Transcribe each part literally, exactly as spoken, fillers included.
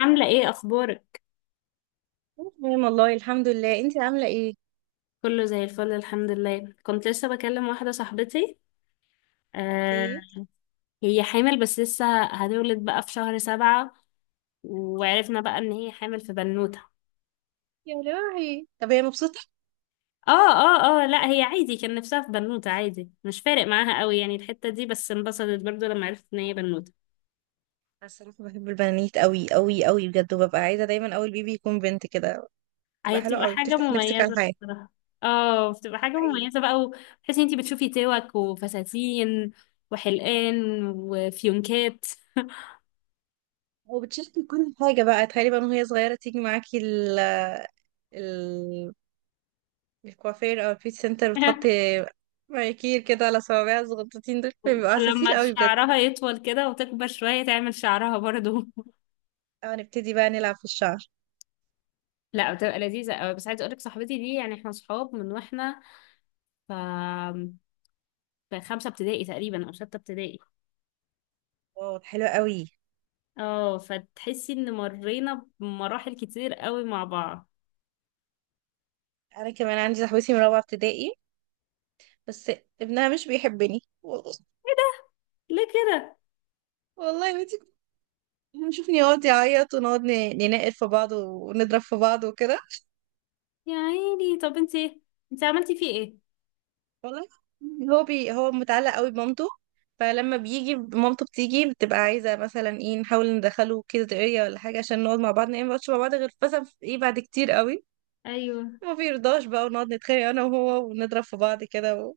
عاملة ايه اخبارك؟ تمام والله الحمد لله. انت عامله ايه؟ كله زي الفل الحمد لله. كنت لسه بكلم واحدة صاحبتي. آه. اوكي. هي حامل، بس لسه هتولد بقى في شهر سبعة. وعرفنا بقى ان هي حامل في بنوتة. يا روحي، طب هي مبسوطه؟ اه، اه، اه، لا، هي عادي، كان نفسها في بنوتة، عادي، مش فارق معاها قوي يعني الحتة دي، بس انبسطت برضو لما عرفت ان هي بنوتة. أنا الصراحه بحب البنانيت قوي قوي قوي بجد، وببقى عايزه دايما اول بيبي يكون بنت كده. هي بتبقى حلوه بتبقى قوي، حاجة بتفتح نفسك على مميزة الحياه. بصراحة. اه، بتبقى ده حاجة حقيقي. مميزة بقى، وتحسي انتي بتشوفي توك وفساتين وحلقان وفيونكات. وبتشاركي كل حاجه بقى، تخيلي بقى من وهي صغيره تيجي معاكي ال ال الكوافير او البيت سنتر، بتحطي مانيكير كده على صوابعها الصغنطوطين. دول بيبقوا عساسين ولما قوي بجد. شعرها يطول كده وتكبر شوية تعمل شعرها برضو. اه، نبتدي بقى نلعب في الشعر. لا، بتبقى لذيذة قوي. بس عايزة اقولك صاحبتي دي، يعني احنا صحاب من واحنا، ف في خمسة ابتدائي تقريبا او ستة ابتدائي. واو، حلو قوي. اه، فتحسي ان مرينا بمراحل كتير قوي مع بعض. انا كمان عندي صاحبتي من رابعه ابتدائي، بس ابنها مش بيحبني والله. ليه كده؟ والله يا بنتي، كنت بنشوفني يقعد يعيط، ونقعد ن- ننقر في بعض ونضرب في بعض وكده. يا عيني. طب انت انت عملتي فيه ايه؟ والله هو بي هو متعلق قوي بمامته. فلما بيجي مامته بتيجي، بتبقى عايزة مثلا ايه، نحاول ندخله كده دقيقة ولا حاجة عشان نقعد مع بعض. نقعد، ما نقعدش مع بعض غير مثلا في- ايه بعد كتير قوي. ايوه. ما بيرضاش بقى، ونقعد نتخانق انا وهو ونضرب في بعض كده و-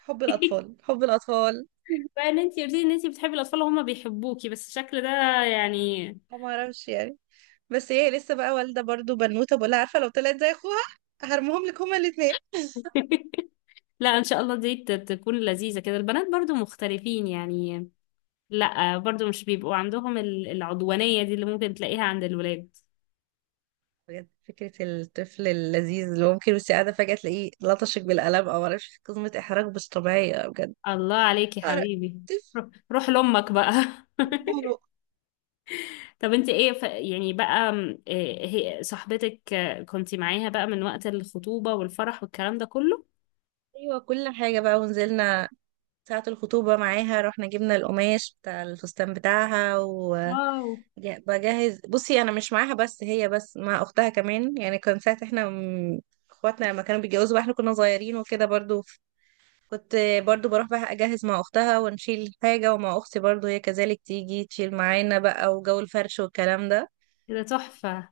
حب الأطفال حب الأطفال. بقى ان انت قلتي ان انت بتحبي الاطفال وهما بيحبوكي، بس الشكل ده، يعني. ما اعرفش يعني. بس هي لسه بقى والدة برضو بنوتة، بقولها عارفة لو طلعت زي اخوها هرمهم لك هما الاتنين. لا، ان شاء الله دي ت- تكون لذيذة كده. البنات برضو مختلفين يعني. لا برضو مش بيبقوا عندهم ال- العدوانية دي اللي ممكن تلاقيها عند الولاد. بجد فكرة الطفل اللذيذ اللي ممكن وانت قاعدة فجأة تلاقيه لطشك بالقلم او معرفش، قسمة احراج مش طبيعية بجد. الله عليك يا عرق، حبيبي. طفل. روح، روح لأمك بقى. بابا. طب انت ايه، ف... يعني بقى، م، إيه. هي صاحبتك، آه، كنتي معاها بقى من وقت الخطوبة والفرح والكلام ده كله؟ ايوه، كل حاجة بقى. ونزلنا ساعة الخطوبة معاها، رحنا جبنا القماش بتاع الفستان بتاعها. واو. وبجهز، بصي أنا مش معاها بس، هي بس مع أختها كمان. يعني كان ساعة احنا م- اخواتنا لما كانوا بيتجوزوا بقى، احنا كنا صغيرين وكده. برضو كنت برضو بروح بقى اجهز مع اختها ونشيل حاجة، ومع اختي برضو هي كذلك تيجي تشيل معانا بقى، وجو الفرش والكلام ده. ده تحفة.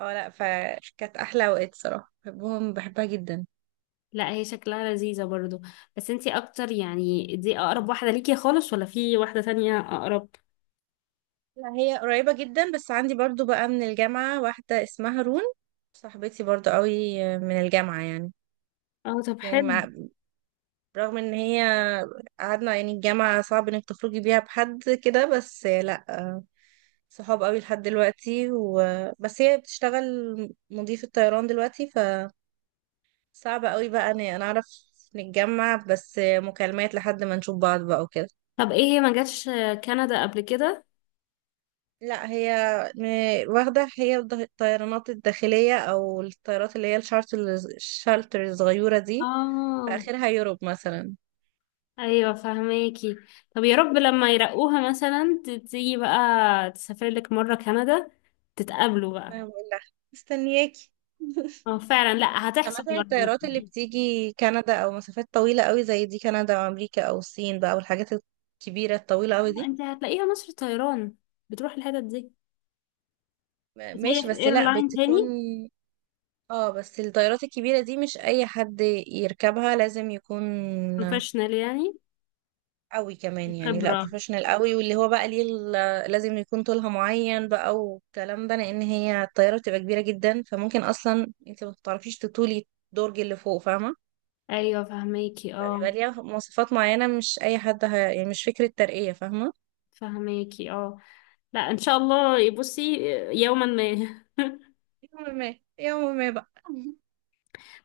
اه لا، فكانت احلى اوقات صراحة، بحبهم، بحبها جدا. لا، هي شكلها لذيذة برضو. بس انت اكتر، يعني دي اقرب واحدة ليكي خالص ولا في واحدة تانية اقرب؟ لا هي قريبة جدا، بس عندي برضو بقى من الجامعة واحدة اسمها رون. صاحبتي برضو قوي من الجامعة يعني. اه، طب يعني حلو. مع- رغم ان هي قعدنا، يعني الجامعة صعب انك تخرجي بيها بحد كده، بس لا، صحاب قوي لحد دلوقتي و... بس هي بتشتغل مضيفة طيران دلوقتي، فصعب قوي بقى ان انا اعرف نتجمع، بس مكالمات لحد ما نشوف بعض بقى وكده. طب ايه، هي ما جاتش آه، كندا قبل كده؟ لا هي م- واخدة هي الض- الطيرانات الداخلية، او الطيارات اللي هي الشارتر الشارتر الصغيرة دي، اه، فاخرها يوروب مثلا. ايوه فهماكي. طب يا رب لما يرقوها مثلا ت- تيجي بقى، تسافر لك مره كندا، تتقابلوا بقى. ما بقول لها مستنياكي. اه فعلا، لا هتحصل سمعت عن مره ما الطيارات اللي تقلقيش. بتيجي كندا او مسافات طويلة قوي زي دي، كندا او امريكا او الصين بقى والحاجات الكبيرة الطويلة قوي آه، دي. انت هتلاقيها مصر طيران بتروح الحتت دي. م- بس هي ماشي، في بس لا ايرلاين تاني. بتكون. اه بس الطيارات الكبيرة دي مش اي حد يركبها، لازم يكون بروفيشنال يعني قوي كمان. يعني لا وخبره. بروفيشنال قوي، واللي هو بقى ليه ال- لازم يكون طولها معين بقى والكلام ده، لان هي الطيارة بتبقى كبيرة جدا، فممكن اصلا انت ما بتعرفيش تطولي الدرج اللي فوق، فاهمة؟ ايوه فهماكي. اه فبيبقى ليها مواصفات معينة، مش اي حد ه... يعني مش فكرة ترقية، فاهمة؟ فهماكي. اه، لا ان شاء الله. بصي، يوما ما. يوم ما، يوم ما بقى.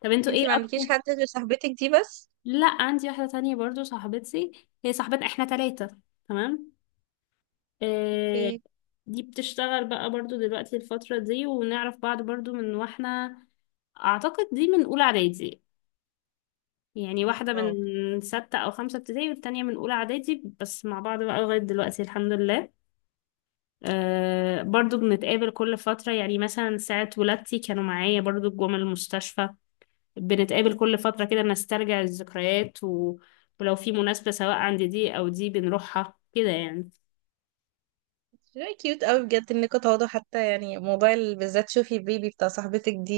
طب انتوا ايه انتي ما عندكيش اكتر؟ حد غير صاحبتك دي بس؟ لا، عندي واحده تانية برضو صاحبتي. هي صاحبتنا، احنا ثلاثه. تمام. آه، اوكي. دي بتشتغل بقى برضو دلوقتي الفترة دي. ونعرف بعض برضو من واحنا، أعتقد دي من أولى إعدادي. يعني واحدة واو، من ستة أو خمسة ابتدائي والتانية من أولى إعدادي، بس مع بعض بقى لغاية دلوقتي الحمد لله. أه، برضو بنتقابل كل فترة، يعني مثلا ساعة ولادتي كانوا معايا برضو، جم المستشفى. بنتقابل كل فترة كده نسترجع الذكريات و... ولو في مناسبة سواء عند دي أو دي بنروحها كده يعني. very cute قوي بجد انكوا تقعدوا. حتى يعني موضوع ال- بالذات شوفي البيبي بتاع صاحبتك دي،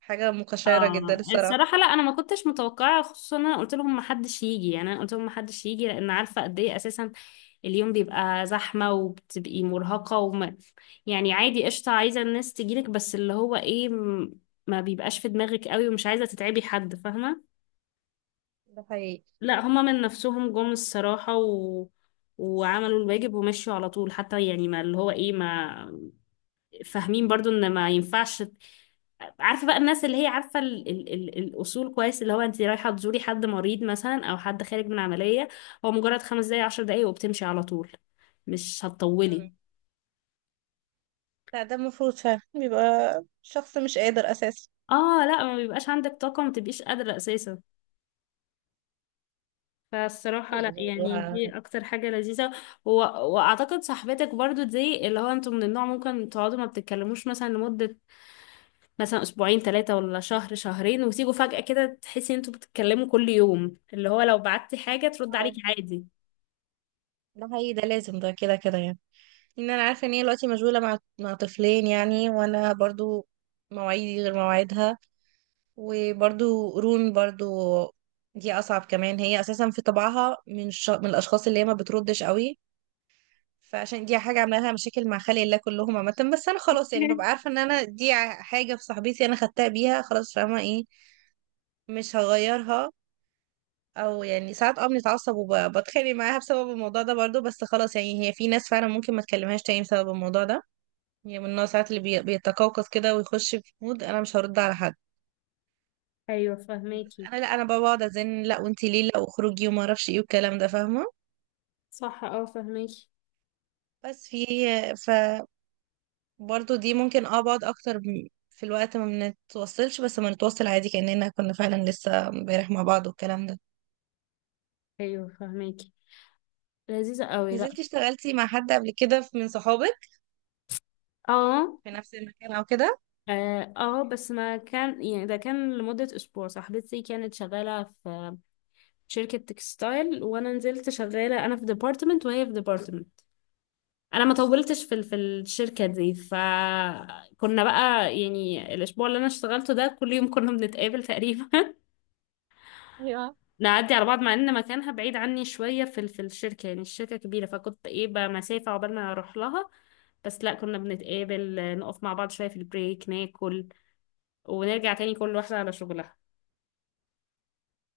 حاجة مقشرة جدا اه الصراحة. الصراحة، لا، انا ما كنتش متوقعة. خصوصا انا قلت لهم ما حدش يجي، يعني انا قلت لهم ما حدش يجي لان عارفة قد ايه اساسا اليوم بيبقى زحمة وبتبقي مرهقة، وما يعني عادي قشطة عايزة الناس تجيلك، بس اللي هو ايه، م- ما بيبقاش في دماغك قوي ومش عايزة تتعبي حد، فاهمة. ده حقيقي. لا، هما من نفسهم جم الصراحة و... وعملوا الواجب ومشوا على طول. حتى يعني ما اللي هو ايه، ما فاهمين برضو ان ما ينفعش. عارفه بقى الناس اللي هي عارفه ال ال ال الاصول كويس، اللي هو انت رايحه تزوري حد مريض مثلا او حد خارج من عمليه، هو مجرد خمس دقايق عشر دقايق وبتمشي على طول، مش مم. هتطولي. لا ده المفروض فعلا بيبقى شخص مش قادر اساسا. اه لا، ما بيبقاش عندك طاقه، ما تبقيش قادره اساسا. لا، فالصراحه، لا يعني الموضوع. دي اكتر حاجه لذيذه. و... واعتقد صاحبتك برضو دي، اللي هو انتوا من النوع ممكن تقعدوا ما بتتكلموش مثلا لمده، مثلا اسبوعين ثلاثة ولا شهر شهرين، وتيجوا فجأة كده تحسي ان انتوا بتتكلموا كل يوم، اللي هو لو بعتي حاجة ترد اه، عليكي عادي. ده حقيقي، ده لازم، ده كده كده يعني. ان انا عارفة ان هي دلوقتي مشغولة مع مع طفلين يعني، وانا برضو مواعيدي غير مواعيدها. وبرضو رون برضو دي اصعب كمان. هي اساسا في طبعها من الش... من الاشخاص اللي هي ما بتردش قوي. فعشان دي حاجه عامله لها مشاكل مع خلق الله كلهم عامه، بس انا خلاص يعني ببقى عارفه ان انا دي ع- حاجه في صاحبتي انا خدتها بيها خلاص، فاهمه ايه؟ مش هغيرها. او يعني ساعات اه بنتعصب وبتخانق معاها بسبب الموضوع ده برضو، بس خلاص. يعني هي في ناس فعلا ممكن ما تكلمهاش تاني بسبب الموضوع ده. هي من النوع ساعات اللي بي... بيتقوقص كده ويخش في مود انا مش هرد على حد. ايوه فهماكي. انا لا، انا بقعد ازن لا وانتي ليه، لا واخرجي وما اعرفش ايه والكلام ده، فاهمه؟ صح اه فهماكي. بس في. ف برضه دي ممكن اه بقعد اكتر م- في الوقت ما بنتوصلش، بس ما نتوصل عادي كاننا كنا فعلا لسه امبارح مع بعض والكلام ده. ايوه فهماكي. لذيذة قوي. لا نزلتي اشتغلتي مع حد قبل كده في- من صحابك اه. في نفس المكان او كده؟ اه، آه، بس ما كان، يعني ده كان لمدة أسبوع. صاحبتي كانت شغالة في شركة تكستايل، وأنا نزلت شغالة أنا في ديبارتمنت وهي في ديبارتمنت. انا ما طولتش في ال- في الشركه دي. فكنا بقى يعني الاسبوع اللي انا اشتغلته ده كل يوم كنا بنتقابل تقريبا. نعدي على بعض مع ان مكانها بعيد عني شويه في ال- في الشركه. يعني الشركه كبيره، فكنت ايه بقى مسافه عقبال ما اروح لها. بس لا، كنا بنتقابل نقف مع بعض شويه في البريك ناكل، ونرجع تاني كل واحده على شغلها.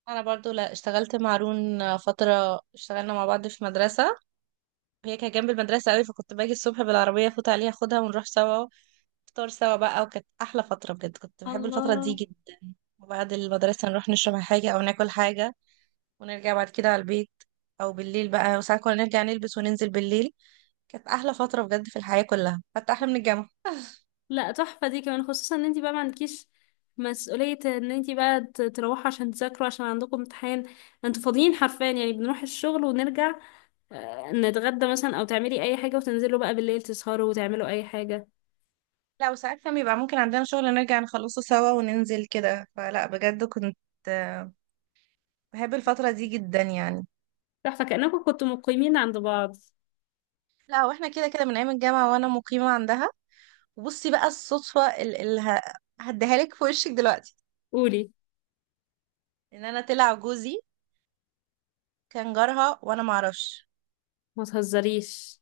انا برضو لا، اشتغلت مع رون فتره، اشتغلنا مع بعض في مدرسه. هي كانت جنب المدرسه قوي، فكنت باجي الصبح بالعربيه افوت عليها اخدها ونروح سوا. فطار سوا بقى. وكانت احلى فتره بجد، كنت بحب الفتره دي الله. جدا. وبعد المدرسه نروح نشرب حاجه او ناكل حاجه، ونرجع بعد كده على البيت. او بالليل بقى، وساعات كنا نرجع نلبس وننزل بالليل. كانت احلى فتره بجد في الحياه كلها، حتى احلى من الجامعه. لا، تحفة دي كمان. خصوصا ان انتي بقى ما عندكيش مسؤولية ان انتي بقى ت- تروحوا عشان تذاكروا، عشان عندكم امتحان. انتوا فاضيين حرفيا، يعني بنروح الشغل ونرجع، آه، نتغدى مثلا او تعملي اي حاجة، وتنزلوا بقى بالليل تسهروا وتعملوا اي حاجة. لا وساعات كان بيبقى ممكن عندنا شغل، نرجع نخلصه سوا وننزل كده. فلا بجد كنت، آه، بحب الفتره دي جدا يعني. تحفة، كأنكم كنتوا مقيمين عند بعض. لا واحنا كده كده من ايام الجامعه وانا مقيمه عندها. وبصي بقى الصدفه اللي هديها لك في وشك دلوقتي. قولي. ان انا طلع جوزي كان جارها وانا معرفش. ما تهزريش.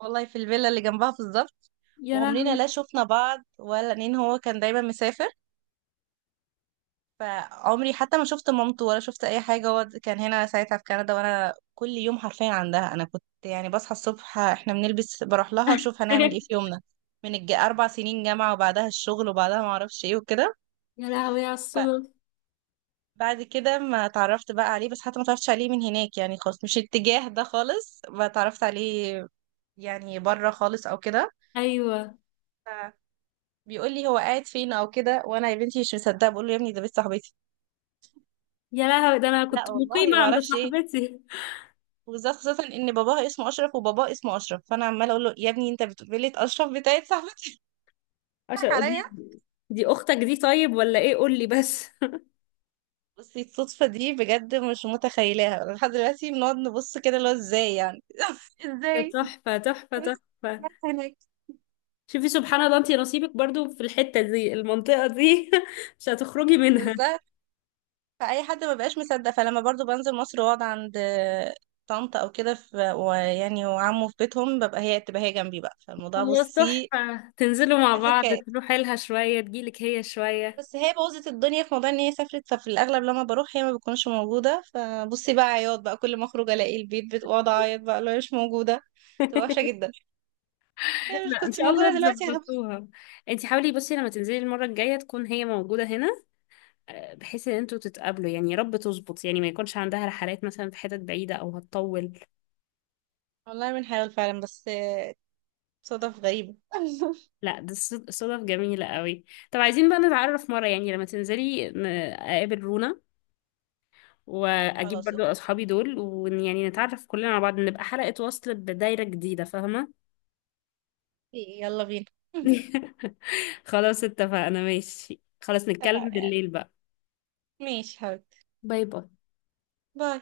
والله في الفيلا اللي جنبها بالظبط. يا وعمرنا لهوي. لا شفنا بعض ولا، لان هو كان دايما مسافر. فعمري حتى ما شفت مامته ولا شفت اي حاجه، هو كان هنا ساعتها في كندا، وانا كل يوم حرفيا عندها. انا كنت يعني بصحى الصبح، احنا بنلبس، بروح لها اشوف هنعمل ايه في يومنا. من الج... اربع سنين جامعه وبعدها الشغل، وبعدها ما اعرفش ايه وكده. يا لهوي على الصدف. فبعد كده ما اتعرفت بقى عليه، بس حتى ما اتعرفتش عليه من هناك يعني خالص، مش الاتجاه ده خالص ما اتعرفت عليه، يعني بره خالص او كده. ايوه. بيقول لي هو قاعد فين او كده، وانا يا بنتي مش مصدقه، بقول له يا ابني ده بنت صاحبتي. يا لهوي، ده انا كنت لا والله مقيمة ما عند اعرفش ايه. صاحبتي. وبالذات خاصه ان باباها اسمه اشرف، وباباه اسمه اشرف، فانا عماله اقول له يا ابني انت بتقول لي اشرف بتاعت صاحبتي؟ عشان بتضحك عليا. دي، دي اختك دي طيب ولا ايه؟ قولي بس. بصي الصدفه دي بجد مش متخيلاها لحد دلوقتي، بنقعد نبص كده اللي هو ازاي يعني. ده ازاي؟ تحفة تحفة تحفة. هناك شوفي سبحان الله، انتي نصيبك برضو في الحتة دي، المنطقة دي. مش هتخرجي منها. بالظبط. فاي حد ما بقاش مصدق. فلما برضو بنزل مصر واقعد عند طنط او كده في، ويعني وعمه في بيتهم، ببقى هي تبقى هي جنبي بقى. فالموضوع خلاص، بصي تحفة. تنزلوا مع بعض، حكايه. تروحي لها شوية، تجيلك هي شوية. بس هي بوظت الدنيا في موضوع ان هي سافرت، ففي الاغلب لما بروح هي ما بتكونش موجوده. فبصي بقى عياط بقى كل ما اخرج الاقي البيت، بتقعد اعيط بقى لو مش موجوده، تبقى وحشه جدا. هي مش لا ان كنت شاء موجوده الله دلوقتي يا غبي. تظبطوها. انتي حاولي بصي لما تنزلي المرة الجاية تكون هي موجودة هنا، آه، بحيث ان انتوا تتقابلوا يعني. يا رب تظبط يعني، ما يكونش عندها رحلات مثلا في حتت بعيدة او هتطول. والله بنحاول فعلا، بس صدف غريبه. لا، ده صد- صدف جميلة قوي. طب عايزين بقى نتعرف مرة، يعني لما تنزلي ن- اقابل رونا واجيب خلاص برضو اوكي. اصحابي دول، ويعني نتعرف كلنا على بعض، نبقى حلقة وصل بدايرة جديدة، فاهمة؟ يلا بينا. خلاص اتفقنا، ماشي. خلاص نتكلم اتفقنا يعني. بالليل بقى. ماشي حبيبتي. باي باي. باي.